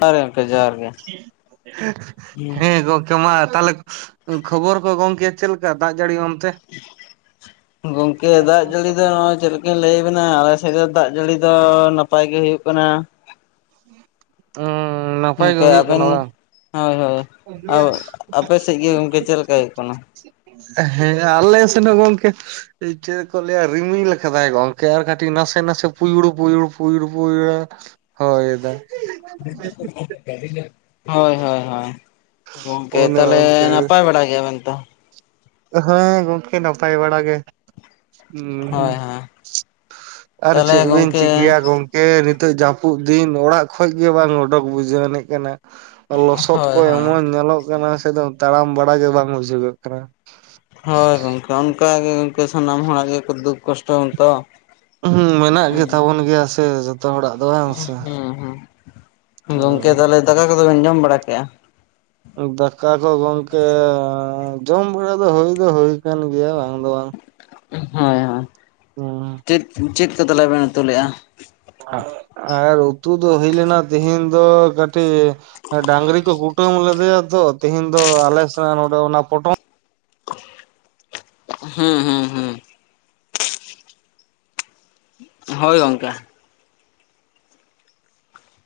ᱡᱚᱦᱟᱨ ᱜᱮ ᱦᱮᱸ ᱜᱚᱝ ᱠᱮᱢᱟ ᱛᱟᱦᱚᱸᱞᱮ ᱠᱷᱚᱵᱚᱨ ᱠᱚ ᱜᱚᱝᱠᱮ ᱪᱮᱫ ᱞᱮᱠᱟ ᱫᱟᱜ ᱡᱟᱹᱲᱤ ᱚᱱᱛᱮ᱾ ᱜᱚᱝᱠᱮ ᱫᱟᱜ ᱡᱟᱹᱲᱤ ᱫᱚ ᱱᱚᱜ-ᱚᱭ ᱪᱮᱫ ᱞᱮᱠ [unintelligible] ᱞᱮᱭ ᱟᱹᱵᱤ ᱱᱟ ᱟᱞᱮ ᱥᱮᱫ ᱫᱚ ᱫᱟᱜ ᱡᱟᱹᱲᱤ ᱫᱚ ᱱᱟᱯᱟᱭ ᱜᱮ ᱦᱩᱭᱩᱜ ᱠᱟᱱᱟ᱾ ᱚᱸᱻ ᱱᱟᱯᱟᱭ ᱜᱚᱝᱠᱮ ᱜᱮ ᱦᱩᱭᱩᱜ ᱠᱟᱱᱟ ᱟᱵᱮᱱ ᱵᱟᱝ? ᱦᱳᱭ ᱦᱳᱭ, ᱟᱳ ᱟᱯᱮ ᱥᱮᱫ ᱜᱮ ᱜᱚᱝᱠᱮ ᱪᱮᱫ ᱞᱮᱠᱟ ᱦᱩᱭᱩᱜ ᱠᱟᱱᱟ? ᱦᱮᱸ ᱟᱞᱮ ᱥᱮᱱ ᱦᱚᱸ ᱜᱚᱝᱠᱮ ᱮ ᱪᱮᱫ ᱠᱚ ᱞᱮᱭᱟ, ᱨᱤᱢᱤᱞ ᱟᱠᱟᱫᱟᱭ ᱜᱚᱝᱠᱮ ᱟᱨ ᱠᱟᱹᱴᱤᱡ ᱱᱟᱥᱮ ᱱᱟᱥᱮ ᱯᱩᱭᱩᱲ ᱯᱩᱭᱩᱲ ᱯᱩᱭᱩᱲ ᱯᱩᱭᱩᱲᱮ ᱦᱚᱭ ᱫᱟ᱾ [inaudible] ᱦᱳᱭ ᱦᱳᱭ ᱦᱳᱭ᱾ ᱜᱚᱝᱠᱮ ᱚᱱᱮ ᱛᱟᱦᱞᱮ ᱚᱱᱠᱟ ᱱᱟᱯᱟᱭ ᱵᱟᱲᱟ ᱜᱮᱭᱟ ᱵᱮᱱ ᱛᱚ? ᱦᱮᱸ ᱜᱚᱝᱠᱮ ᱱᱟᱯᱟᱭ ᱵᱟᱲᱟ ᱜᱮ᱾ ᱩᱸ ᱦᱳᱭ ᱦᱩᱸ ᱦᱳᱭ ᱟᱨ ᱛᱟᱦᱚᱞᱮ ᱪᱮᱜ ᱵᱤᱱ ᱜᱚᱝᱠᱮ ᱪᱤᱠᱟᱹᱭᱟ ᱜᱚᱝ ᱮ ᱱᱤᱛᱚᱜ ᱡᱟᱯᱩᱜ ᱫᱤᱱ ᱚᱲᱟᱜ ᱠᱷᱚᱡ ᱜᱮ ᱵᱟᱝ ᱚᱰᱚᱠ ᱵᱩᱡᱷᱟᱹᱣ ᱟᱹᱲᱤᱡ ᱠᱟᱱᱟ᱾ ᱞᱚᱥᱚᱫ ᱠᱚ ᱦᱳᱭ ᱦᱳᱭ ᱮᱢᱚᱱ ᱧᱮᱞᱚᱜ ᱠᱟᱱᱟ ᱥᱮᱫᱚᱢ ᱛᱟᱲᱟᱢ ᱵᱟᱲᱟ ᱜᱮ ᱵᱟᱝ ᱵᱩᱡᱷᱩᱜᱚᱜ ᱠᱟᱱᱟ᱾ ᱦᱳᱭ ᱜᱚᱝᱠᱮ ᱚᱝᱠᱟ ᱜᱮ ᱜᱚᱝᱠᱮ ᱥᱟᱱᱟᱢ ᱦᱚᱲᱟᱜ ᱜᱮᱠᱚ ᱫᱩᱠᱷ ᱠᱚᱥᱴᱚ ᱚᱸᱛᱚ ᱦᱮᱸ ᱢᱮᱱᱟᱜ ᱜᱮᱛᱟᱵᱚᱱ ᱜᱮᱭᱟ ᱥᱮ ᱡᱚᱛᱚ ᱦᱚᱲᱟᱜ ᱫᱚ ᱵᱟᱝ ᱥᱮ ᱦᱩᱸ ᱜᱚᱝᱠᱮ ᱦᱩᱸ ᱛᱟᱦᱞᱮ ᱫᱟᱠᱟ ᱠᱚᱫᱚᱵᱮᱱ ᱡᱚᱢ ᱵᱟᱲᱟ ᱠᱮᱜᱼᱟ? ᱫᱟᱠᱟ ᱠᱚ ᱜᱚᱝᱠᱮ ᱡᱚᱢ ᱵᱟᱲᱟ ᱫᱚ ᱦᱩᱭ ᱫᱚ ᱦᱩᱭ ᱠᱟᱱ ᱜᱮᱭᱟ ᱵᱟᱝ ᱫᱚ ᱵᱟᱝ᱾ ᱦᱳᱭ ᱦᱳᱭ ᱦᱩᱸ ᱪᱮᱫ ᱪᱮᱫ ᱠᱚ ᱛᱟᱦᱞᱮ ᱵᱮᱱ ᱩᱛᱩ ᱞᱮᱜᱼᱟ? ᱟᱫᱚ ᱟᱨ ᱩᱛᱩ ᱫᱚ ᱦᱩᱭ ᱞᱮᱱᱟ ᱛᱤᱦᱤᱱ ᱫᱚ ᱠᱟᱹᱴᱤ ᱟᱹ ᱰᱟᱝᱨᱤ ᱠᱚ ᱠᱩᱴᱟᱹᱢ ᱞᱮᱫᱮᱭᱟ ᱛᱚ ᱛᱤᱦᱤᱱ ᱫᱚ ᱟᱞᱮ ᱥᱮᱱᱟ ᱱᱚᱸᱰᱮ ᱚᱱᱟ ᱯᱚᱴᱚᱢ ᱦᱩᱸ ᱦᱩᱸ ᱦᱩᱸ᱾ ᱦᱳᱭ ᱜᱚᱝᱠᱮ᱾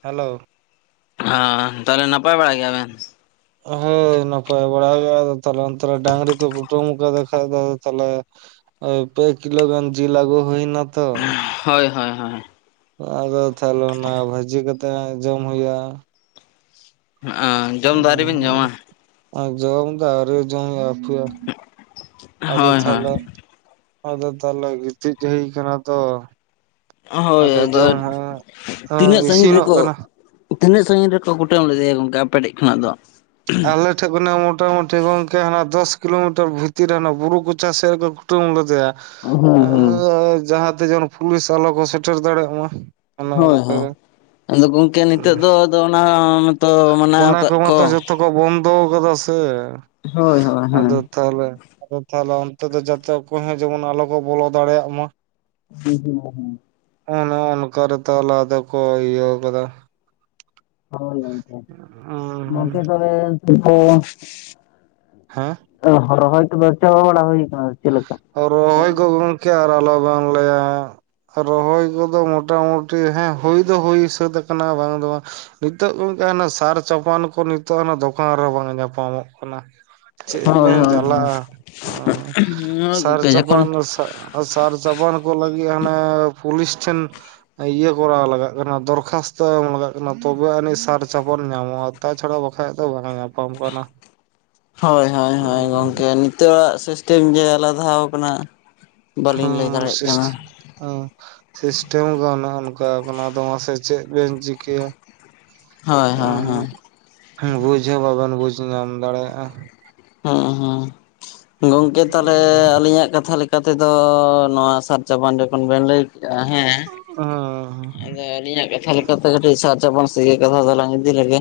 ᱦᱮᱞᱳ ᱦᱟᱸ ᱛᱟᱦᱞᱮ ᱱᱟᱯᱟᱭ ᱵᱟᱲᱟ ᱜᱮᱭᱟ ᱵᱮᱱ? ᱚᱦᱟᱹᱭ ᱱᱟᱯᱟᱭ ᱵᱟᱲᱟ ᱜᱮ ᱟᱫᱚ ᱛᱟᱦᱞᱮ ᱚᱱᱛᱮ ᱨᱮ ᱰᱟᱝᱨᱤ ᱠᱚ ᱠᱩᱴᱟᱹᱢ ᱠᱟᱫᱮ ᱠᱷᱟᱱᱡ ᱫᱚ ᱟᱫᱚ ᱛᱟᱦᱞᱮ ᱳᱭ ᱯᱮ ᱠᱤᱞᱳ ᱜᱟᱱ ᱡᱤᱞ ᱟᱹᱜᱩ ᱦᱩᱭᱱᱟ ᱛᱚ᱾ ᱦᱳᱭ ᱦᱳᱭ ᱦᱳᱭ ᱟᱫᱚ ᱛᱷᱟᱦᱞᱮ ᱚᱱᱟ ᱵᱷᱟᱹᱡᱤ ᱠᱟᱛᱮᱸ ᱡᱚᱢ ᱦᱩᱭᱩᱜᱼᱟ ᱚ ᱡᱚᱢ ᱫᱚ ᱟᱹᱣᱨᱤ ᱵᱤᱱ ᱡᱚᱢᱟ ᱟᱸ ᱡᱚᱢ ᱫᱚ ᱟᱹᱣᱨᱤ ᱡᱚᱢ ᱟᱯᱷᱮ ᱟᱫᱚ ᱦᱳᱭ ᱦᱳᱭ ᱛᱷᱟᱦᱞᱮ ᱟᱫᱚ ᱛᱟᱦᱞᱮ ᱜᱤᱛᱤᱡ ᱪᱮᱭ ᱠᱟᱱᱟ ᱛᱚ ᱚᱦᱳᱭ ᱟᱫᱚ ᱡᱚᱢ ᱦᱚᱸ ᱛᱤᱱᱟᱹᱜ ᱥᱟᱺᱜᱤᱧ ᱤᱥᱤᱱᱚᱜ ᱨᱤᱠᱚ ᱠᱟᱱᱟ ᱛᱤᱱᱟᱹᱜ ᱥᱟᱺᱜᱤᱧ ᱨᱮᱠᱚ ᱠᱩᱴᱟᱹᱢ ᱞᱮᱫᱮᱭᱟ ᱜᱚᱝᱠᱮ ᱟᱯᱮᱴᱷᱮᱡ ᱠᱷᱚᱱᱟᱜ ᱫᱚ? ᱟᱞᱮᱴ ᱴᱷᱮᱜ ᱜᱷᱚᱱᱟᱜ ᱢᱚᱴᱟ-ᱢᱩᱴᱤ ᱜᱚᱝᱠᱮ ᱦᱟᱱᱟ ᱫᱚᱥ ᱠᱤᱞᱳᱢᱤᱴᱟᱨ ᱵᱷᱤᱛᱤᱨ ᱨᱮ ᱚᱱᱟ ᱵᱩᱨᱩ ᱠᱚᱪᱟ ᱥᱮᱜ ᱨᱮᱠᱚ ᱠᱩᱴᱟᱹᱢ ᱞᱮᱫᱮᱭᱟ ᱦᱩᱸ ᱟᱹ ᱦᱩᱸ ᱡᱟᱦᱟᱸ ᱛᱮ ᱡᱮᱢᱚᱱ ᱯᱷᱩᱞᱤᱥ ᱟᱞᱚ ᱠᱚ ᱥᱮᱴᱮᱨ ᱫᱟᱲᱮᱭᱟᱜ ᱢᱟ ᱚᱱᱮ ᱦᱳᱭ ᱚᱱᱠᱟ ᱦᱳᱭ ᱨᱮ ᱟᱫᱚ ᱜᱚᱝᱠᱮ ᱱᱤᱛᱟᱹᱜ ᱫᱚ ᱟᱫᱚ ᱚᱱᱟ ᱢᱚᱸᱛ ᱛᱚ ᱢᱟᱱᱟᱣ ᱣᱚᱠᱚᱫ ᱠᱚ ᱫᱚ ᱠᱟᱫᱟ ᱥᱮ ᱦᱳᱭ ᱦᱳᱭ ᱦᱮᱸ ᱟᱫᱚ ᱛᱷᱟᱦᱞᱮ ᱟᱫᱚ ᱛᱟᱦᱞᱮ ᱚᱱᱛᱮ ᱫᱚ ᱡᱟᱛᱮ ᱚᱠᱚᱭ ᱦᱚᱸ ᱡᱮᱢᱚᱱ ᱟᱞᱚ ᱠᱚ ᱵᱚᱞᱚ ᱫᱟᱲᱮᱭᱟᱜ ᱢᱟ᱾ ᱦᱩᱸ ᱦᱩᱸ [unintelligible] ᱚᱱᱚ ᱚᱱᱠᱟ ᱨᱮ ᱛᱟᱦᱞᱟ ᱟᱫᱮ ᱠᱚ ᱤᱭᱟᱹᱣ ᱠᱟᱫᱟ ᱦᱳᱭ ᱜᱚᱝᱠᱮ ᱵᱚᱝᱠᱮ ᱚᱸᱻ ᱛᱟᱦᱞᱮ [inaudible] ᱦᱮᱸ ᱚᱦ ᱨᱚᱦᱚᱭ ᱠᱚᱫᱚ ᱪᱟᱵᱟ ᱵᱟᱲᱟ ᱦᱩᱭ ᱠᱟᱱᱟ ᱪᱮ ᱞᱮᱠᱟ? ᱦᱚ ᱨᱚᱦᱚᱭ ᱠᱚ ᱜᱚᱝᱠᱮ ᱟᱨ ᱟᱞᱚ ᱵᱚᱝ ᱞᱟᱹᱭᱟ ᱨᱚᱦᱚᱭ ᱠᱚᱫᱚ ᱢᱚᱴᱟ-ᱢᱩᱴᱤ ᱦᱮᱸ ᱦᱩᱭ ᱫᱚ ᱦᱩᱭ ᱥᱟᱹᱫ ᱟᱠᱟᱱᱟ ᱵᱟᱝ ᱫᱚ ᱵᱟᱝ ᱱᱤᱛᱚᱜ ᱜᱚᱝᱠᱮ ᱦᱟᱱᱮ ᱥᱟᱨ ᱪᱟᱯᱟᱱ ᱠᱚ ᱱᱤᱛᱚᱜ ᱦᱟᱱᱮ ᱫᱚᱠᱟᱱ ᱨᱮᱦᱚᱸ ᱵᱟᱝ ᱧᱟᱯᱟᱢᱚᱜ ᱠᱟᱱᱟ ᱪᱮᱜ ᱦᱳᱭ ᱵᱮᱱ ᱦᱳᱭ ᱦᱳᱭ ᱡᱟᱞᱟ ᱚ ᱦᱳᱭ ᱜᱚᱝᱠᱮ ᱡᱚᱠᱷᱚᱱ ᱥᱟ ᱥᱟᱨ ᱪᱟᱵᱟᱱ ᱠᱚ ᱞᱟᱹᱜᱤᱜ ᱦᱟᱱᱮ ᱯᱩᱞᱤᱥ ᱴᱷᱮᱱ ᱤᱭᱟᱹ ᱠᱚᱨᱟᱣ ᱞᱟᱜᱟᱜ ᱠᱟᱱᱟ ᱫᱚᱨᱠᱷᱟᱥᱛᱚ ᱮᱢ ᱞᱟᱜᱟᱜ ᱠᱟᱱᱟ ᱛᱚᱵᱮ ᱟᱹᱱᱤᱡ ᱥᱟᱨ ᱪᱟᱯᱟᱱ ᱧᱟᱢᱚᱜᱼᱟ ᱛᱟ ᱪᱷᱟᱲᱟᱣ ᱵᱟᱠᱷᱟᱡ ᱫᱚ ᱵᱟᱝ ᱧᱟᱯᱟᱢ ᱠᱟᱱᱟ [inaudible] ᱦᱳᱭ ᱦᱳᱭ ᱜᱚᱢᱠᱮ ᱱᱤᱛᱚᱜ-ᱟ ᱥᱤᱥᱴᱮᱢ ᱜᱮ ᱟᱞᱟᱫᱟ ᱠᱟᱱᱟ᱾ ᱵᱟᱹᱞᱤᱧ ᱞᱟᱹᱭ ᱫᱟᱲᱮᱭᱟᱜ ᱠᱟᱱᱟ᱾ ᱦᱮ ᱥᱤᱥᱴᱮᱢ ᱜᱮ ᱚᱱᱠᱟ ᱠᱟᱱᱟ ᱟᱫᱚ ᱢᱟᱥᱮ ᱪᱮᱫ ᱵᱮᱱ ᱪᱤᱠᱟᱹᱭᱟ? ᱦᱳᱭ ᱦᱳᱭ ᱦᱳᱭ ᱵᱩᱡ ᱦᱚᱸ ᱵᱟᱵᱮᱱ ᱵᱩᱡ ᱧᱟᱢ ᱫᱟᱲᱮᱭᱟᱜᱼᱟ᱾ ᱦᱮᱸ ᱦᱮᱸ ᱜᱚᱝᱠᱮ ᱛᱟᱦᱚᱞᱮ ᱟᱹᱞᱤᱧᱟᱜ ᱠᱟᱛᱷᱟ ᱞᱮᱠᱟᱼᱼ ᱠᱟᱛᱷᱟ ᱛᱮᱫᱚ ᱱᱚᱣᱟ ᱥᱟᱨ ᱪᱟᱵᱟᱱ ᱡᱚᱠᱷᱚᱱ ᱵᱮᱱ ᱞᱟᱹᱭ ᱠᱮᱜᱼᱟ ᱦᱮᱸ ᱦᱮᱸ ᱟᱫᱚ ᱟᱹᱞᱤᱧᱟᱜ ᱠᱟᱛᱷᱟ ᱞᱮᱠᱟᱛᱮ ᱠᱟᱹᱴᱤᱡ ᱥᱟᱨᱤ ᱪᱟᱯᱟᱱ ᱥᱮᱜ ᱜᱮ ᱠᱟᱛᱷᱟ ᱫᱚᱞᱟᱝ ᱤᱫᱤ ᱞᱮᱜᱮ᱾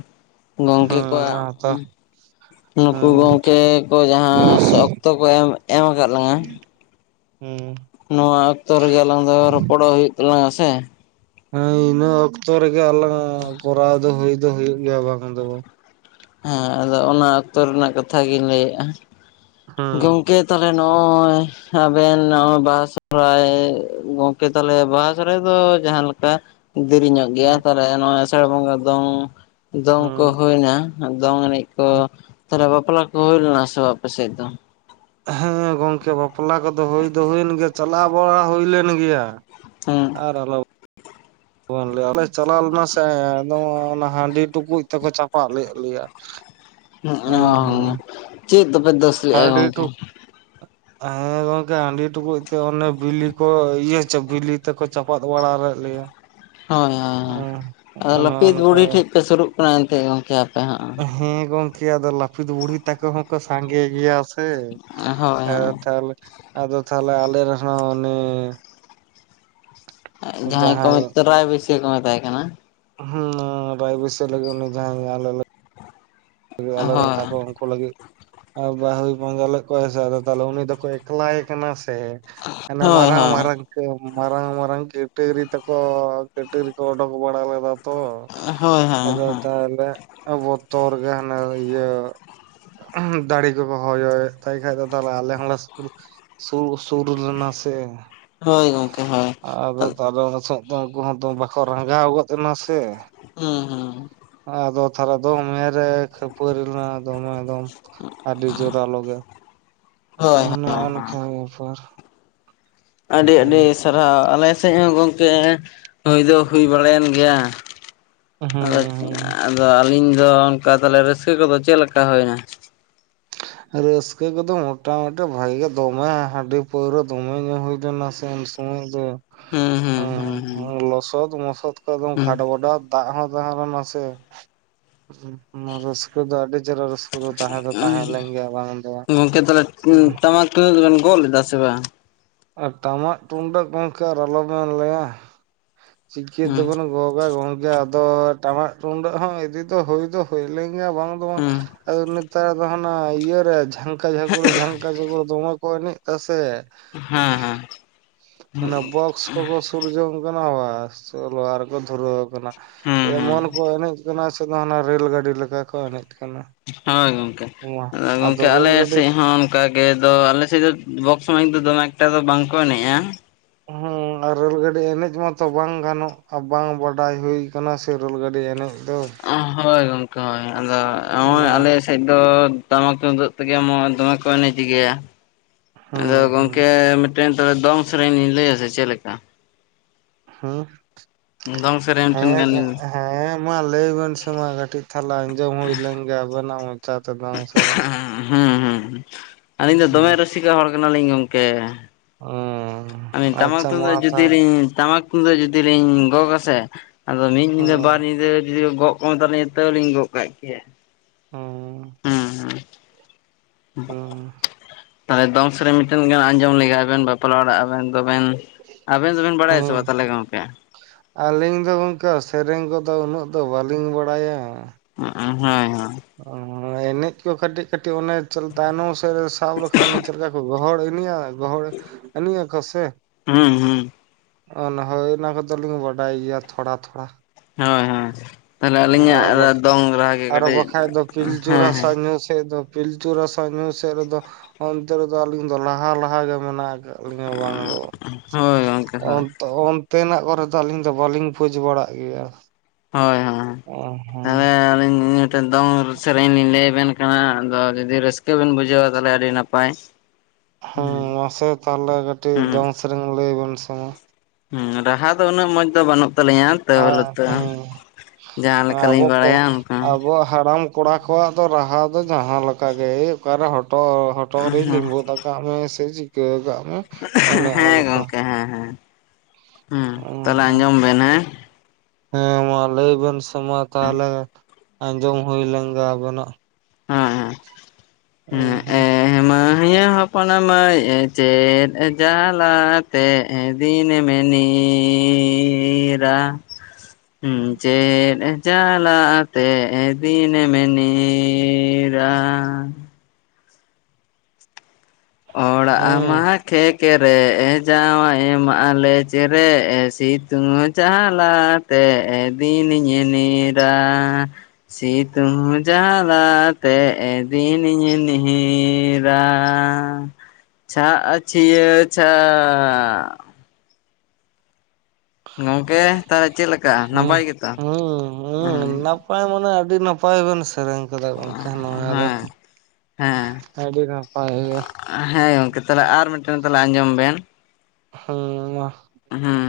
ᱜᱚᱝᱠᱮ ᱦᱩᱸ ᱠᱚᱣᱟᱜ ᱦᱟᱛᱟ ᱱᱩᱠᱩ ᱦᱩᱸ ᱜᱚᱢᱠᱮ ᱠᱚ ᱡᱟᱦᱟᱸ ᱚᱠᱛᱚ ᱠᱚ ᱮᱢ ᱮᱢ ᱟᱠᱟᱫ ᱞᱟᱝᱟ ᱦᱩᱸ᱾ ᱱᱚᱣᱟ ᱚᱠᱛᱚ ᱨᱮᱜᱮ ᱟᱞᱟᱝ ᱫᱚ ᱨᱚᱯᱚᱲᱚᱜ ᱦᱩᱭᱩᱜ ᱛᱟᱞᱟᱝᱟ ᱥᱮ ᱦᱮᱸ ᱤᱱᱟᱹ ᱚᱠᱛᱚ ᱨᱮᱜᱮ ᱟᱞᱟᱝ ᱠᱚᱨᱟᱣ ᱫᱚ ᱦᱩᱭ ᱫᱚ ᱦᱩᱭᱩᱜ ᱜᱮᱭᱟ ᱵᱟᱝ ᱫᱚ ᱵᱟᱝ? ᱦᱮᱸ ᱟᱫᱚ ᱚᱱᱟ ᱚᱠᱛᱚ ᱨᱮᱱᱟᱜ ᱠᱟᱛᱷᱟ ᱜᱤᱧ ᱞᱟᱹᱭᱮᱫᱼᱟ ᱦᱩᱸ ᱜᱚᱢᱠᱮ ᱛᱚᱞᱮ ᱱᱚᱜᱼᱚᱭ ᱟᱵᱮᱱ ᱱᱚᱜᱼ ᱵᱟᱦᱟ ᱥᱚᱦᱚᱨᱟᱭ ᱜᱚᱝᱠᱮ ᱛᱟᱞᱦᱮ ᱵᱟᱦᱟ ᱥᱚᱦᱚᱨᱟᱭ ᱫᱚ ᱡᱟᱦᱟᱸ ᱞᱮᱠᱟ ᱫᱮᱨᱤᱧᱚᱜ ᱜᱮᱭᱟ ᱦᱩᱸ ᱛᱟᱦᱚᱞᱮ ᱱᱚᱜᱚᱭ ᱟᱥᱟᱲ ᱵᱚᱸᱜᱟ ᱫᱚᱝ ᱫᱚᱝ ᱠᱚ ᱦᱩᱸ ᱦᱩᱭᱱᱟ ᱫᱚᱝ ᱮᱱᱮᱡ ᱛᱚ ᱛᱟᱦᱚᱞᱮ ᱵᱟᱯᱞᱟ ᱠᱚ ᱦᱩᱭᱞᱱᱟ ᱥᱮ ᱵᱟᱝ ᱟᱯᱮ ᱥᱮᱫ ᱫᱚ? ᱦᱮᱸ ᱜᱚᱝᱠᱮ ᱵᱟᱯᱞᱟ ᱠᱚᱫᱚ ᱦᱩᱭ ᱫᱚ ᱦᱩᱭᱮᱱ ᱜᱮᱭᱟ ᱪᱟᱞᱟᱣ ᱵᱟᱲᱟ ᱦᱩᱭ ᱞᱮᱱ ᱜᱮᱭᱟ᱾ ᱦᱮᱸ᱾ ᱟᱨ ᱟᱞᱚᱢ ᱚ ᱟᱞᱮ ᱪᱟᱞᱟᱣ ᱞᱮᱱᱟ ᱥᱮ ᱮᱫᱚᱢ ᱚᱱᱟ ᱦᱟᱺᱰᱤ ᱴᱩᱠᱩᱡ ᱛᱮᱠᱚ ᱪᱟᱯᱟᱫ ᱞᱮᱫ ᱞᱮᱭᱟ᱾ ᱚ ᱦᱩᱸ ᱦᱚᱸ ᱦᱩᱸ ᱪᱮᱫ ᱫᱚᱯᱮ ᱫᱳᱥ ᱞᱮᱜᱼᱟ ᱦᱟᱺᱰᱤ ᱜᱚᱝᱠᱮ? ᱴᱩᱠ [inaudible] ᱦᱮᱸ ᱜᱚᱝᱠᱮ ᱦᱟᱺᱰᱤ ᱴᱩᱠᱩᱡ ᱛᱮ ᱚᱱᱮ ᱵᱤᱞᱤ ᱠᱚ ᱤᱭᱟᱹ ᱵᱤᱞᱤ ᱛᱮᱠᱚ ᱪᱟᱯᱟᱫ ᱵᱟᱲᱟ ᱞᱮᱫ ᱞᱮᱭᱟ᱾ ᱦᱳᱭ ᱦᱳᱭ ᱦᱳᱭ ᱟᱫᱚ ᱱᱚᱜᱼᱚ ᱞᱟᱹᱯᱤᱛ ᱱᱚᱝᱠᱟ ᱵᱩᱲᱦᱤ ᱴᱷᱮᱡ ᱯᱮ ᱥᱩᱨᱩᱜ ᱠᱟᱱᱟ ᱮᱱᱛᱮᱫ ᱜᱚᱢᱠᱮ ᱦᱮᱸ ᱜᱚᱝᱠᱮ ᱟᱫᱚ ᱞᱟᱯᱤᱛ ᱵᱩᱲᱦᱤ ᱛᱟᱠᱚ ᱦᱚᱸᱠᱚ ᱥᱟᱸᱜᱮ ᱜᱮᱭᱟ ᱥᱮ᱾ ᱦᱳᱭ ᱦᱳᱭ ᱮᱸ ᱛᱟᱦᱚᱞᱮ ᱟᱫᱚ ᱛᱟᱦᱚᱞᱮ ᱟᱞᱮ ᱨᱮᱱ ᱦᱚ ᱩᱱᱤ ᱡᱟᱦᱟᱸᱭ ᱠᱚ ᱨᱟᱭ ᱵᱟᱹᱭᱥᱭᱟᱹ ᱠᱚ ᱢᱮᱛᱟᱭ ᱠᱟᱱᱟ ᱦᱩᱸ ᱨᱟᱭ ᱵᱟᱸᱥᱤᱹᱭᱟᱹ ᱞᱮᱠᱟ ᱩᱱᱤ ᱡᱟᱦᱟᱸ ᱟᱞᱮ ᱞᱮ ᱟᱞᱮ ᱨᱮᱱ ᱛᱟᱠᱚ ᱦᱳᱭ ᱠᱚ ᱞᱟᱹᱜᱤᱫ ᱮ ᱵᱟᱦᱩᱭ ᱯᱟᱸᱡᱟ ᱞᱮᱜ ᱠᱚᱭᱟ ᱥᱮ ᱟᱫᱚ ᱛᱟᱦᱚᱞᱮ ᱩᱱᱤ ᱫᱚᱠᱚ ᱮᱠᱞᱟᱭᱮ ᱠᱟᱱᱟ ᱥᱮ᱾ ᱟᱱᱮᱮ ᱦᱳᱭ ᱢᱟᱨᱟᱝ ᱦᱳᱭ ᱢᱟᱨᱟᱝ ᱢᱟᱨᱟᱝ ᱢᱟᱨᱟᱝ ᱠᱟᱹᱴᱟᱹᱨᱤ ᱛᱮᱠᱚ ᱠᱟᱹᱴᱟᱹᱨᱤ ᱠᱚ ᱚᱰᱩᱚᱠ ᱵᱟᱲᱟ ᱞᱮᱫᱟ ᱛᱚ ᱦᱳᱭ ᱦᱳᱭ ᱟᱫᱚ ᱦᱳᱭ ᱛᱟᱦᱚᱞᱮ ᱵᱚᱛᱚᱨᱜᱮ ᱦᱟᱱᱮ ᱤᱭᱟᱹ ᱫᱟᱲᱤ ᱠᱚᱠᱚ ᱦᱚᱭᱚᱭᱮᱜ ᱛᱟᱭ ᱠᱷᱟᱡ ᱟᱫᱚ ᱛᱟᱦᱚᱞᱮ ᱟᱞᱮ ᱦᱚᱸ ᱞᱮ ᱥᱩᱨᱩ ᱥᱩᱨ ᱥᱩᱨ ᱞᱮᱱᱟ ᱥᱮ᱾ ᱦᱳᱭ ᱜᱚᱝᱠᱮ ᱦᱳᱭ᱾ ᱟᱫᱚ ᱵᱟᱥᱟᱡ ᱫᱚ ᱩᱱᱠᱩ ᱦᱚᱸ ᱫᱚ ᱵᱟᱠᱚ ᱨᱟᱸᱜᱟᱣ ᱜᱚᱫ ᱮᱱᱟ ᱥᱮ ᱦᱩᱸ ᱦᱩᱸ ᱦᱩᱸ᱾ ᱟᱫᱚ ᱛᱟᱦᱚᱞᱮ ᱫᱚᱢᱮ ᱨᱮ ᱠᱷᱟᱹᱯᱟᱹᱨᱤ ᱞᱮᱱᱟ ᱫᱚᱢᱮ ᱮᱠᱫᱚᱢ ᱟᱹᱰᱤ ᱡᱳᱨᱟᱞᱳ ᱜᱮ᱾ ᱦᱳᱭ ᱱᱟᱜ-ᱚ ᱦᱳᱭ ᱱᱟᱝᱠᱟ ᱵᱮᱯᱟᱨ᱾ ᱟᱹᱰᱤ ᱦᱩᱸ ᱟᱹᱰᱤ ᱥᱟᱨᱦᱟᱹᱣ ᱟᱞᱮ ᱥᱮᱜ ᱦᱚᱸ ᱜᱚᱝᱠᱮ ᱦᱩᱭ ᱫᱚ ᱦᱩᱭ ᱵᱟᱲᱟᱭᱮᱱ ᱜᱮᱭᱟ ᱟᱫᱚ ᱦᱩᱸ ᱟᱫᱚ ᱟᱹᱞᱤᱧ ᱫᱚ ᱚᱱᱠᱟ ᱛᱟᱦᱚᱞᱮ ᱨᱟᱹᱥᱠᱟᱹ ᱠᱚᱫᱚ ᱪᱮᱫ ᱞᱮᱠᱟ ᱦᱩᱭᱱᱟ? ᱨᱟᱹᱥᱠᱟᱹ ᱠᱚᱫᱚ ᱢᱚᱴᱟᱢᱩᱴᱤ ᱵᱷᱟᱜᱮ ᱜᱮ ᱫᱚᱢᱮ ᱦᱟᱺᱰᱤ ᱯᱟᱹᱣᱨᱟᱹ ᱫᱚᱢᱮ ᱧᱩ ᱦᱩᱭ ᱞᱮᱱᱟ ᱥᱮ ᱩᱱᱟᱹᱜ ᱫᱚ᱾ ᱦᱩᱸ ᱦᱩᱸ᱾ ᱦᱩᱸ ᱦᱩᱸ ᱞᱚᱥᱚᱫ ᱢᱚᱥᱚᱫ ᱠᱚᱫᱚ ᱠᱷᱟᱴ ᱵᱟᱫᱟᱣ ᱫᱟᱜ ᱦᱚᱸ ᱛᱟᱦᱮᱸ ᱞᱮᱱᱟ ᱥᱮ ᱦᱩᱸ ᱨᱟᱹᱥᱠᱟᱹ ᱫᱚ ᱟᱹᱰᱤ ᱪᱮᱦᱨᱟ ᱨᱟᱹᱥᱠᱟᱹ ᱫᱚ ᱛᱟᱦᱮᱸ ᱫᱚ ᱛᱟᱦᱮᱸ ᱞᱮᱱ ᱜᱮᱭᱟ ᱵᱟᱝ ᱫᱚ ᱜᱚᱝᱠᱮ ᱛᱟᱦᱚᱸᱞᱮ ᱵᱟᱝ ᱴᱟᱢᱟᱠ ᱛᱩᱢᱫᱟᱜ ᱫᱚ ᱵᱮᱱ ᱜᱚᱜ ᱞᱮᱫᱟ ᱥᱮ ᱵᱟᱝ? ᱟᱨ ᱴᱟᱢᱟᱜ ᱛᱩᱢᱫᱟᱜ ᱜᱚᱝᱠᱮ ᱟᱨ ᱟᱞᱚᱵᱮᱱ ᱞᱮᱭᱟ ᱪᱤᱠᱟᱹ ᱦᱩᱸ ᱛᱮᱵᱚᱱ ᱜᱚᱜᱟ ᱜᱚᱝᱠᱮ ᱟᱫᱚ ᱴᱟᱢᱟᱠ ᱛᱩᱢᱫᱟᱜ ᱦᱚᱸ ᱤᱫᱤ ᱫᱚ ᱦᱩᱭ ᱫᱚ ᱦᱩᱭ ᱞᱮᱱ ᱜᱮᱭᱟ ᱵᱟᱝ ᱫᱚ ᱵᱟᱝ, ᱦᱩᱸ ᱟᱫᱚ ᱱᱮᱛᱟᱨ ᱫᱚ ᱦᱟᱱᱟ ᱤᱭᱟᱹᱨᱮ ᱡᱷᱟᱝᱠᱟ ᱡᱷᱟᱠᱩᱲ ᱡᱷᱟᱝᱠᱟ ᱡᱷᱟᱠᱩᱲ ᱫᱚᱢᱮ ᱠᱚ ᱮᱱᱮᱡ ᱫᱟᱥᱮ᱾ ᱦᱮᱸ ᱦᱮᱸ᱾ ᱚᱱᱟ ᱵᱚᱠᱥ ᱠᱚᱠᱚ ᱥᱩᱨᱡᱚᱝ ᱠᱟᱱᱟ ᱵᱟᱥ ᱪᱚᱞᱚ ᱟᱨᱠᱚ ᱫᱷᱩᱨᱟᱹᱣ ᱠᱟᱱᱟ᱾ ᱦᱩᱸ ᱦᱩᱸ ᱮᱢᱚᱱ ᱠᱚ ᱮᱱᱮᱡ ᱠᱟᱱᱟ ᱥᱮ ᱦᱟᱱᱟ ᱨᱮᱹᱞ ᱜᱟᱹᱰᱤ ᱞᱮᱠᱟ ᱠᱚ ᱮᱱᱮᱡ ᱠᱟᱱᱟ᱾ ᱦᱳᱭ ᱜᱚᱝᱠᱮ, ᱢᱟ ᱟᱫᱚ ᱜᱚᱝᱠᱮ ᱨᱮᱹᱞ ᱟᱞᱮ ᱜᱟᱹᱰᱤ ᱥᱮᱜ ᱦᱚᱸ ᱚᱱᱠᱟᱜᱮ ᱫᱚ ᱟᱞᱮ ᱥᱮᱜ ᱫᱚ ᱵᱚᱠᱥ ᱢᱟᱤᱭᱤᱠ ᱫᱚ ᱫᱚᱢᱮ ᱮᱠᱴᱟ ᱫᱚ ᱵᱟᱝ [inaudible] [inaudible] ᱟᱨ ᱨᱮᱞ ᱜᱟᱹᱰᱤ ᱮᱱᱮᱡ ᱢᱟᱛᱚ ᱵᱟᱝ ᱜᱟᱱᱚᱜ-ᱟ ᱵᱟᱝ ᱵᱟᱰᱟᱭ ᱦᱩᱭ ᱠᱟᱱᱟ ᱥᱮ ᱨᱮᱞ ᱜᱟᱹᱰᱤ ᱮᱱᱮᱡ ᱫᱚ᱾ ᱦᱳᱭ ᱜᱚᱝᱠᱮ ᱦᱳᱭ ᱟᱫᱚ ᱱᱚᱜ-ᱚᱭ ᱚᱱᱟ ᱟᱞᱮᱥᱮᱜ ᱫᱚ ᱴᱟᱢᱟᱠ ᱛᱩᱢᱫᱟᱜ ᱛᱮᱜᱮ ᱢᱚᱡᱽ ᱫᱚᱢᱮ ᱯᱟᱱ ᱤᱫᱤ ᱜᱮᱭᱟ, ᱦᱩᱸ ᱟᱫᱚ ᱦᱩᱸ ᱜᱚᱝᱠᱮ ᱢᱤᱫᱴᱮᱱ ᱛᱚᱵᱮ ᱫᱚᱝ ᱥᱮᱨᱮᱸᱧ ᱞᱤᱧ ᱞᱟᱹᱭᱟ ᱥᱮ ᱪᱮᱫ ᱞᱮᱠᱟ᱾ ᱦᱩᱸ᱾ ᱫᱚᱝ ᱥᱮᱨᱮᱸᱧ ᱢᱤᱫᱴᱟᱝ ᱦᱮᱸ ᱜᱟᱱᱞᱤᱧ ᱦᱮᱸ ᱢᱟ ᱞᱟᱹᱭ ᱵᱮᱱ ᱥᱮᱢᱟ ᱠᱟᱹᱴᱤᱡ ᱛᱟᱦᱚᱸᱞᱮ ᱟᱸᱡᱚᱢ ᱦᱩᱭ ᱞᱮᱱ ᱜᱮ ᱟᱵᱮᱱᱟᱜ ᱢᱚᱪᱟ ᱛᱮ‌ ᱫᱚᱝ ᱥᱮᱨᱮᱸᱧ᱾ ᱦᱩᱸ ᱦᱩᱸ ᱦᱩᱸ, ᱟᱹᱞᱤᱧ ᱫᱚ ᱦᱩᱸ ᱫᱚᱢᱮ ᱨᱩᱥᱤᱠᱟ ᱦᱚᱲ ᱠᱟᱱᱟᱞᱤᱧ ᱜᱚᱝᱠᱮ᱾ ᱚ ᱟᱹᱞᱤᱧ ᱴᱟᱢᱟᱠ ᱟᱪᱪᱷᱟ ᱢᱟ ᱛᱩᱢᱫᱟᱜ ᱛᱟᱦᱚᱞᱮ ᱡᱩᱫᱤᱞᱤᱧ ᱴᱟᱢᱟᱠ ᱩᱱ ᱫᱚ ᱡᱩᱫᱤ ᱞᱤᱧ ᱜᱚᱜ ᱟᱥᱮ, ᱟᱫᱚ ᱢᱤᱫ ᱧᱤᱫᱟᱹ, ᱵᱟᱨ ᱦᱩᱸ ᱧᱤᱫᱟᱹ, ᱡᱩᱫᱤ ᱜᱚᱜ ᱠᱚ ᱢᱮᱛᱟᱞᱤᱧᱟ ᱛᱟᱣᱳᱞᱤᱧ ᱜᱚᱜ ᱠᱟᱜ ᱠᱮᱭᱟ᱾ ᱦᱚᱸ᱾ ᱦᱩᱸ [inaudible] ᱛᱟᱦᱚᱸᱞᱮ ᱫᱚᱝ ᱥᱮᱨᱮᱧ ᱢᱤᱫᱴᱮᱱ ᱜᱟᱱ ᱟᱸᱡᱚᱢ ᱞᱮᱜᱟᱣ ᱵᱮᱱ ᱵᱟᱯᱞᱟ ᱚᱲᱟᱜ ᱟᱵᱮᱱ ᱫᱚᱵᱮᱱ ᱟᱵᱤᱱ ᱫᱚᱵᱤᱱ ᱵᱟᱲᱟᱭᱟ ᱥᱮ ᱵᱟ ᱦᱮᱸ ᱛᱟᱦᱚᱸᱞᱮ ᱜᱚᱢᱠᱮ? ᱟᱹᱞᱤᱧ ᱫᱚ ᱜᱚᱝᱠᱮ ᱥᱮᱨᱮᱸᱧ ᱠᱚᱫᱚ ᱩᱱᱟᱹᱜ ᱫᱚ ᱵᱟᱹᱞᱤᱧ ᱵᱟᱲᱟᱭᱟ᱾ [unintelligible] ᱦᱳᱭ ᱦᱳᱭ᱾ ᱚ ᱮᱱᱮᱡ ᱠᱚ ᱠᱟᱹᱴᱤᱡ ᱠᱟᱹᱴᱤᱡ ᱚᱱᱮ ᱪᱚᱞ ᱛᱟᱭᱚᱢ ᱥᱮᱫ ᱨᱮ ᱥᱟᱵ ᱞᱮᱠᱷᱟᱱᱮ ᱪᱮᱫ ᱞᱮᱠᱟ ᱠᱚ ᱜᱚᱦᱚᱲ ᱮᱱᱮᱡᱟ ᱜᱚᱦᱚᱲ ᱮᱱᱮᱡ ᱟᱠᱚ ᱥᱮ? ᱦᱩᱸ ᱦᱩᱸ ᱦᱳᱭ ᱚᱱᱟ ᱠᱚᱫᱚᱞᱤᱧ ᱵᱟᱰᱟᱭ ᱜᱮᱭᱟ, ᱛᱷᱚᱲᱟ ᱛᱷᱚᱲᱟ ᱦᱳᱭ ᱦᱳᱭ᱾ ᱛᱟᱦᱚᱞᱮ ᱟᱨ ᱵᱟ ᱟᱹᱞᱤᱧᱟᱜ ᱫᱚᱝ ᱨᱟᱦᱟ ᱜᱮ ᱟᱨ ᱠᱟᱹᱴᱤᱡ ᱵᱟᱠᱟᱱᱡ ᱫᱚ ᱦᱮᱸ ᱯᱤᱞᱪᱩ ᱨᱟᱹᱥᱟ ᱦᱮᱸ ᱧᱩ ᱥᱮᱫ ᱫᱚ ᱯᱤᱞᱪᱩ ᱨᱟᱥᱟ ᱧᱩ ᱥᱮᱫ ᱨᱮᱫᱚ, ᱚᱱᱛᱮ ᱨᱮᱫᱚ ᱟᱹᱞᱤᱧ ᱫᱚ ᱞᱟᱦᱟ ᱞᱟᱦᱟ ᱜᱮ ᱢᱮᱱᱟᱜ ᱟᱠᱟ ᱞᱤᱧᱟ ᱵᱟᱝ ᱫᱚ ᱵᱟᱝ᱾ ᱦᱳᱭ ᱜᱚᱝᱠᱮ ᱦᱳᱭ [unintelligible] ᱛᱚ ᱚᱱᱛᱮ ᱱᱟᱜ ᱠᱚᱨᱮ ᱫᱚ ᱟᱹᱞᱤᱧ ᱫᱚ ᱵᱟᱹᱞᱤᱧ ᱯᱩᱡᱽ ᱵᱟᱲᱟᱜ ᱜᱮᱭᱟ᱾ ᱦᱳᱭ ᱦᱳᱭ, ᱚ ᱦᱚᱸ ᱚᱭ ᱟᱹᱞᱤᱧ ᱴᱮᱱ ᱫᱚᱝ ᱥᱮᱨᱮᱸᱧ ᱞᱤᱧ ᱞᱟᱹᱭ ᱟᱵᱮᱱ ᱠᱟᱱᱟ ᱾ ᱟᱫᱚ ᱡᱩᱫᱤ ᱨᱟᱹᱥᱠᱟᱹ ᱵᱮᱱ ᱵᱩᱡᱷᱟᱹᱣᱟ ᱛᱟᱦᱚᱸᱞᱮ ᱟᱹᱰᱤ ᱱᱟᱯᱟᱭ᱾ [unintelligible] ᱦᱮᱸ ᱢᱟᱥᱮ ᱛᱟᱦᱚᱞᱮ ᱠᱟᱹᱴᱤᱡ ᱦᱩᱸ ᱫᱚᱝ ᱥᱮᱨᱮᱧ ᱞᱟᱹᱭ ᱵᱮᱱ ᱥᱮ ᱦᱮᱸ ᱨᱟᱦᱟ ᱫᱚ ᱩᱱᱟᱹᱜ ᱢᱚᱸᱡᱽ ᱫᱚ ᱵᱟᱹᱱᱩᱜ ᱛᱟᱞᱤᱧᱭᱟ ᱛᱟᱹ ᱦᱚᱞᱩ ᱟᱨ ᱛᱚ, ᱦᱮᱸ ᱡᱟᱦᱟᱸ ᱟᱵᱚ ᱞᱮᱠᱟᱞᱤᱧ ᱠᱚ ᱵᱟᱲᱟᱭᱟ ᱚᱱᱠᱟ ᱟᱵᱚᱣᱟᱜ ᱦᱟᱲᱟᱢ ᱠᱚᱲᱟ ᱠᱚᱣᱟᱜ ᱫᱚ ᱨᱟᱦᱟ ᱫᱚ ᱡᱟᱦᱟᱸ ᱞᱮᱠᱟ ᱜᱮ᱾ ᱚᱠᱟᱨᱮ ᱦᱚᱴᱚᱜ ᱦᱚᱴᱚᱜ ᱨᱮᱭ ᱦᱩᱸ ᱞᱤᱸᱵᱩᱫ ᱟᱠᱚ ᱜᱟᱜ ᱢᱮ ᱥᱮ ᱪᱤᱠᱟᱹ ᱟᱜ ᱢᱮ ᱚᱱᱮ ᱚᱱᱠᱟ᱾ ᱜᱚᱝᱠᱮ ᱦᱮᱸ ᱦᱮᱸ ᱦᱮᱸ, ᱛᱟᱦᱚᱞᱮ ᱟᱸᱡᱚᱢ ᱵᱮᱱ ᱦᱮᱸ ᱦᱮᱸ ᱢᱟ ᱞᱟᱹᱭ ᱵᱮᱱ ᱥᱮ ᱢᱟ ᱛᱟᱦᱚᱞᱮ ᱟᱸᱡᱚᱢ ᱦᱩᱭ ᱞᱮᱱ ᱜᱮ ᱟᱵᱮᱱᱟᱜ ᱦᱮᱸ ᱮ ᱦᱮᱸ ᱮᱻ ᱢᱟᱹᱭ ᱦᱚᱯᱚᱱ ᱢᱟᱹᱭ ᱪᱮᱫ ᱡᱟᱞᱟᱛᱮᱻ ᱮᱻ ᱫᱤᱱᱮᱢᱻ ᱱᱤᱻᱨᱟ ᱩᱸᱢ ᱪᱮᱫ ᱪᱟᱞᱟᱻ ᱟᱛᱮ ᱫᱤᱱᱮᱢ ᱱᱤᱻᱨ, ᱱᱤᱻᱨᱟᱻ ᱚᱲᱟᱜ ᱢᱟᱻ ᱦᱩᱸ ᱠᱷᱮᱠᱻ ᱠᱮᱨᱮᱻ ᱮ ᱡᱟᱶᱟᱭᱻ ᱮᱢᱟᱻ ᱞᱮᱡᱻ ᱨᱮᱻ ᱥᱤᱛᱩᱝᱻ ᱡᱟᱞᱟᱸᱻ ᱛᱮᱻ ᱫᱤᱱᱤᱧᱻ ᱱᱤᱻᱨᱟᱻ, ᱥᱤᱛᱩᱝᱻ ᱡᱟᱞᱟᱻ ᱛᱮᱻ ᱫᱤᱱᱤᱧᱻ ᱱᱤᱻᱨᱟᱻ᱾ ᱪᱷᱟᱜᱻ ᱪᱷᱟᱤᱭᱟᱹᱻ ᱪᱷᱟᱻᱟᱜ᱾ ᱜᱚᱝᱠᱮ ᱛᱟᱦᱚᱞᱮ ᱪᱮᱫ ᱞᱮᱠᱟ ᱦᱩᱸ ᱱᱟᱯᱟᱭ ᱜᱮ ᱛᱚ? ᱦᱩᱸ ᱦᱩᱸ, ᱱᱟᱯᱟᱭ ᱢᱟᱱᱮ ᱟᱹᱰᱤ ᱱᱟᱯᱟᱭ ᱵᱮᱱ ᱥᱮᱨᱮᱧ ᱟᱫᱚ ᱜᱚᱝᱠᱮ, ᱦᱮᱸ ᱱᱚᱣᱟ ᱫᱚ ᱟᱹᱰᱤ ᱱᱟᱯᱟᱭ ᱜᱮᱭᱟ ᱦᱮᱸ ᱜᱚᱝᱠᱮ ᱛᱟᱦᱚᱞᱮ ᱟᱨ ᱢᱤᱫᱴᱮᱱ ᱛᱟᱦᱚᱞᱮ ᱟᱸᱡᱚᱢ ᱵᱮᱱ ᱦᱩᱸ ᱢᱟ᱾ ᱦᱩᱸ,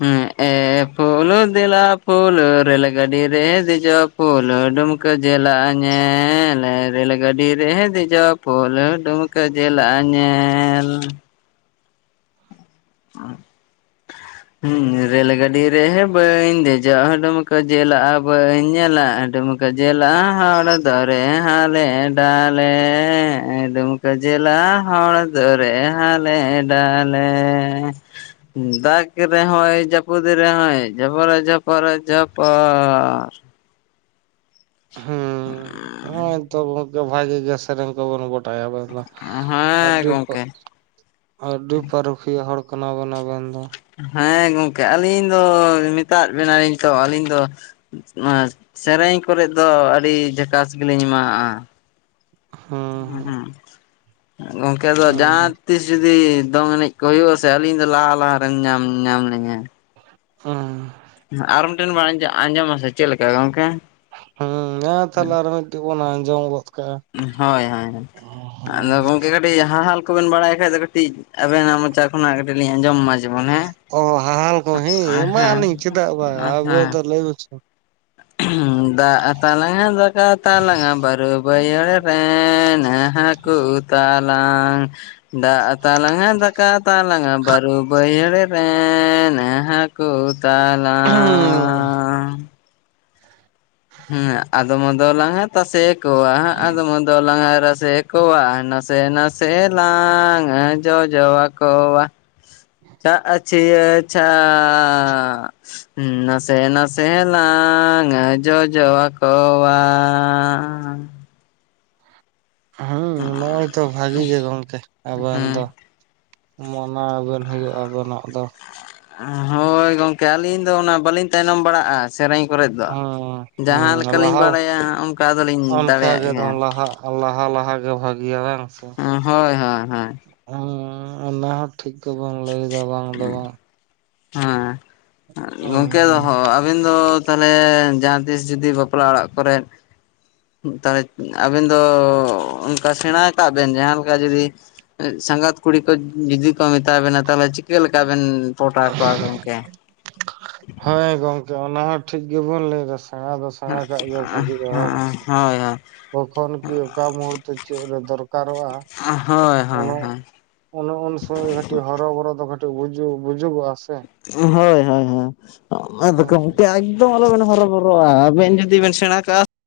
ᱦᱮᱸ ᱮᱻ ᱯᱷᱚᱨᱻ ᱯᱷᱩᱞᱳᱻ ᱫᱮᱞᱟᱻ ᱯᱷᱩᱞ, ᱨᱮᱞᱻ ᱜᱟᱹᱰᱤ ᱨᱮᱻ ᱫᱮᱡᱚᱜᱻ ᱯᱷᱩᱞᱻ, ᱰᱩᱢᱠᱟᱹ ᱪᱮᱞᱟ ᱧᱮᱞᱻ, ᱨᱮᱹᱞ ᱜᱟᱹᱰᱤ ᱨᱮᱻ ᱫᱮᱡᱚᱜᱻ ᱯᱷᱩᱞᱻ ᱰᱩᱢ ᱠᱟᱹ ᱡᱮᱞᱟᱻ ᱧᱮᱞᱻ ᱦᱩᱸ ᱨᱮᱞ ᱜᱟᱰᱤ ᱨᱮᱻ ᱵᱟᱹᱧᱻ ᱫᱮᱡᱚᱜ ᱰᱩᱢᱠᱟᱹ ᱡᱮᱞᱟᱻ ᱵᱟᱹᱧᱻ ᱧᱮᱞᱟ ᱫᱩᱢᱠᱟᱹ ᱡᱮᱞᱟᱻ ᱦᱚᱲ ᱫᱚᱨᱮᱻ ᱦᱟᱞᱮ ᱰᱟᱞᱮᱻ ᱰᱩᱢᱠᱟᱹ ᱡᱮᱞᱟᱻ ᱦᱚᱲ ᱫᱚᱨᱮᱻ ᱦᱟᱞᱮ ᱰᱟᱞᱮᱻ ᱫᱟᱜ ᱨᱮᱦᱚᱸᱭ ᱡᱟᱹᱯᱩᱫ ᱨᱮᱦᱚᱸᱭ ᱡᱷᱚᱯᱚᱨ ᱡᱷᱚᱯᱚᱨ ᱡᱷᱚᱯᱚᱨᱻ ᱦᱩᱸ ᱦᱳᱭ ᱛᱚ ᱜᱚᱝᱠᱮ ᱵᱷᱟᱜᱤ ᱜᱮ ᱥᱮᱨᱮᱧ ᱠᱚ ᱵᱤᱱ ᱵᱟᱰ ᱵᱟᱲᱟᱭᱟ ᱟᱵᱚ ᱫᱚ ᱦᱮᱸ ᱟᱹᱛᱩ ᱯᱚ ᱜᱚᱝᱠᱮ ᱟᱹᱛᱩ ᱯᱚᱨᱚᱵᱽ ᱠᱩᱴᱷᱤᱭᱟᱹ ᱦᱚᱲ ᱠᱟᱱᱟ ᱵᱤᱱ ᱟᱵᱮᱱ ᱫᱚ ᱦᱮᱸ ᱜᱚᱢᱠᱮ ᱟᱹᱞᱤᱧ ᱫᱚ ᱢᱮᱛᱟᱫ ᱵᱮᱱᱟᱞᱤᱧ ᱛᱚ ᱟᱹᱞᱤᱧ ᱫᱚ ᱱᱚᱣᱟ ᱥᱮᱨᱮᱧ ᱠᱚᱨᱮᱫ ᱫᱚ ᱟᱹᱰᱤ ᱡᱟᱠᱟᱥ ᱜᱮᱞᱤᱧ ᱮᱢᱟᱣᱟᱜᱼᱟ᱾ ᱦᱩᱸ ᱦᱩᱸᱦᱩᱸ ᱜᱚᱢᱠᱮ ᱟᱫᱚ ᱦᱩᱸ ᱡᱟᱦᱟᱸ ᱛᱤᱥ ᱡᱩᱫᱤ ᱫᱚᱝ ᱮᱱᱮᱡ ᱠᱚ ᱦᱩᱭᱩᱜᱼᱟᱥᱮ ᱟᱹᱞᱤᱧ ᱫᱚ ᱞᱟᱦᱟ ᱞᱟᱦᱟ ᱨᱮᱢ ᱧᱟᱢ ᱧᱟᱢ ᱞᱤᱧᱟ᱾ ᱦᱩᱸ ᱟᱨ ᱢᱤᱫᱴᱮᱱ ᱵᱮᱱ ᱟᱸᱡᱚᱢ ᱟᱸᱡᱚᱢ ᱟᱥᱮ ᱪᱮᱫ ᱞᱮᱠᱟ ᱜᱚᱝᱠᱮ? ᱦᱮᱸ ᱢᱟ ᱛᱟᱦᱚᱞᱮ ᱟᱨ ᱢᱤᱫᱴᱤᱡ ᱵᱚᱱ ᱟᱸᱡᱚᱢ ᱜᱚᱫ ᱠᱟᱜ-ᱟ᱾ ᱦᱳᱭ ᱦᱳᱭ᱾ ᱟᱫᱚ ᱜᱚᱝᱠᱮ ᱠᱟᱹᱴᱤᱡ ᱦᱟᱦᱟᱞ ᱠᱚᱵᱮᱱ ᱵᱟᱲᱟᱭ ᱠᱷᱟᱡ ᱫᱚ ᱠᱟᱹᱴᱤᱡ ᱟᱵᱮᱱᱟᱜ ᱢᱚᱪᱟ ᱠᱷᱚᱱᱟᱜ ᱠᱟᱹᱴᱤᱡ ᱞᱤᱧ ᱟᱸᱡᱚᱢ ᱢᱟ᱾ ᱚ ᱦᱟᱦᱟᱞ ᱠᱩᱦᱤ ᱮᱢᱟᱜᱼᱟᱞᱤᱧ ᱪᱮᱫᱟᱜ ᱵᱟᱝ ᱟᱵᱮᱱ ᱫᱚ [inaudible] ᱞᱟᱹᱭ [unintelligible] ᱫᱟᱜ ᱛᱟᱞᱟᱝ ᱫᱟᱠᱟ ᱛᱟᱞᱟᱝ ᱵᱟᱨᱩ ᱵᱟᱹᱭᱦᱟᱹᱲ ᱨᱮᱱ ᱦᱟᱹᱠᱳ ᱛᱟᱞᱟᱝ ᱫᱟᱜ ᱛᱟᱞᱟᱝ ᱫᱟᱠᱟ ᱛᱟᱞᱟᱝ ᱵᱟᱨᱩ ᱵᱟᱹᱭᱦᱟᱹᱲ ᱨᱮᱱ ᱦᱟᱹᱠᱳ ᱦᱟᱠᱳ ᱛᱟᱞᱟᱝ᱾ ᱦᱮᱸ ᱟᱫᱚᱢ ᱫᱚᱞᱟᱝ ᱛᱟᱥᱮ ᱠᱚᱣᱟ ᱟᱫᱚᱢ ᱫᱚᱞᱟᱝ ᱨᱟᱥᱮ ᱠᱚᱣᱟ ᱱᱟᱥᱮ ᱱᱟᱥᱮ ᱞᱟᱝ ᱡᱚᱡᱚ ᱟᱠᱚᱣᱟ ᱪᱷᱟᱜ ᱪᱷᱤᱭᱟᱹ ᱪᱷᱟᱜ ᱱᱟᱥᱮ ᱱᱟᱥᱮ ᱱᱟᱥᱮ ᱱᱟᱥᱮ ᱞᱟᱝ ᱡᱚᱡᱚ ᱟᱠᱚᱣᱟ ᱦᱮᱸ ᱱᱚᱜᱼᱚᱭ ᱛᱚ ᱵᱷᱟᱹᱜᱤ ᱜᱮ ᱜᱚᱢᱠᱮ ᱟᱵᱮᱱ ᱫᱚ᱾ ᱦᱩᱸ ᱢᱟᱱᱟᱣ ᱵᱮᱱ ᱦᱩᱭᱩᱜ ᱟᱵᱮᱱᱟᱜ ᱫᱚ᱾ ᱦᱳᱭ ᱜᱚᱢᱠᱮ ᱟᱹᱞᱤᱧ ᱫᱚ ᱚᱱᱟ ᱵᱟᱹᱞᱤᱧ ᱛᱟᱭᱱᱚᱢ ᱵᱟᱲᱟᱜᱼᱟ᱾ ᱥᱮᱨᱮᱧ ᱠᱚᱨᱮᱫ ᱫᱚ ᱦᱩᱸ ᱦᱩᱸ ᱡᱟᱦᱟᱸ ᱞᱮᱠᱟᱞᱤᱧ ᱞᱟᱦᱟ ᱵᱟᱲᱟᱭᱟ ᱚᱱᱠᱟ ᱫᱚᱞᱤᱧ ᱚᱱᱠᱟ ᱫᱟᱲᱮᱭᱟᱜ ᱜᱮ ᱜᱮᱭᱟ᱾ ᱞᱟᱦᱟᱜ ᱞᱟᱦᱟ ᱞᱟᱦᱟ ᱜᱮ ᱵᱷᱟᱹᱜᱤᱭᱟ ᱵᱟᱝ ᱥᱮ ᱦᱳᱭ ᱦᱳᱭ ᱦᱳᱭ ᱚᱱᱟᱦᱚᱸ ᱴᱷᱤᱠ ᱜᱮᱵᱚᱱ ᱞᱟᱹᱭ ᱮᱫᱟ ᱵᱟᱝ ᱫᱚ ᱵᱟᱝ? ᱦᱮᱸ ᱦᱮᱸ ᱜᱚᱝᱠᱮ ᱦᱮᱸ ᱟᱵᱤᱱ ᱫᱚ ᱛᱟᱦᱚᱞᱮ ᱡᱟᱦᱟᱸ ᱛᱤᱥ ᱡᱩᱫᱤ ᱵᱟᱯᱞᱟ ᱚᱲᱟᱜ ᱠᱚᱨᱮᱫ ᱛᱟᱦᱚᱞᱮ ᱟᱵᱮᱱ ᱫᱚ ᱚᱱᱠᱟ ᱥᱮᱬᱟ ᱠᱟᱜ ᱵᱮᱱ ᱡᱟᱦᱟᱸ ᱞᱮᱠᱟ ᱡᱩᱫᱤ ᱥᱟᱸᱜᱟᱛ ᱠᱩᱲᱤ ᱠᱚ ᱡᱩᱫᱤ ᱠᱚ ᱢᱮᱛᱟ ᱵᱮᱱᱟ ᱛᱟᱦᱚᱞᱮ ᱪᱤᱠᱟᱹ ᱞᱮᱠᱟᱵᱮᱱ ᱯᱚᱴᱟᱣ ᱠᱚᱣᱟ ᱜᱚᱢᱠᱮ ᱦᱮᱸ ᱜᱚᱝᱠᱮ ᱚᱱᱟ ᱦᱚᱸ ᱴᱷᱤᱠ ᱜᱮᱵᱚᱱ ᱞᱟᱹᱭᱫᱟ ᱥᱮᱬᱟ ᱫᱚ ᱥᱮᱬᱟ ᱠᱟᱜ ᱜᱮ ᱵᱷᱟᱜᱤᱼᱟ ᱵᱟᱝ ᱥᱮ᱾ ᱦᱳᱭ ᱦᱳᱭ᱾ ᱛᱚᱠᱷᱚᱱ ᱠᱤ ᱚᱠᱟ ᱢᱚᱦᱩᱨᱛᱚ ᱪᱮᱫ ᱨᱮ ᱫᱚᱨᱠᱟᱨᱚᱜᱼᱟ ᱦᱳᱭ ᱩᱱᱟᱹᱜ ᱦᱳᱭ ᱩᱱᱚ ᱩᱱ ᱥᱚᱢᱚᱭ ᱠᱟᱹᱴᱤᱡ ᱦᱚᱨᱚᱵᱚᱨᱚ ᱫᱚ ᱠᱟᱹᱴᱤᱡ ᱵᱩᱡᱚᱜ ᱵᱩᱡᱚᱜᱚᱜ- ᱟ ᱥᱮ᱾ ᱦᱮ ᱦᱳᱭ ᱦᱳᱭ ᱦᱳᱭ ᱚᱱᱟ ᱫᱚ ᱦᱮᱸ ᱠᱚ [unintelligible] ᱮᱠᱫᱚᱢ ᱟᱞᱚᱵᱮᱱ ᱦᱚᱨᱚᱵᱚᱨᱚᱜᱼᱟ ᱟᱵᱮᱱ ᱡᱩᱫᱤ ᱵᱮᱱ ᱥᱮᱬᱟ ᱠᱟᱜᱼᱟ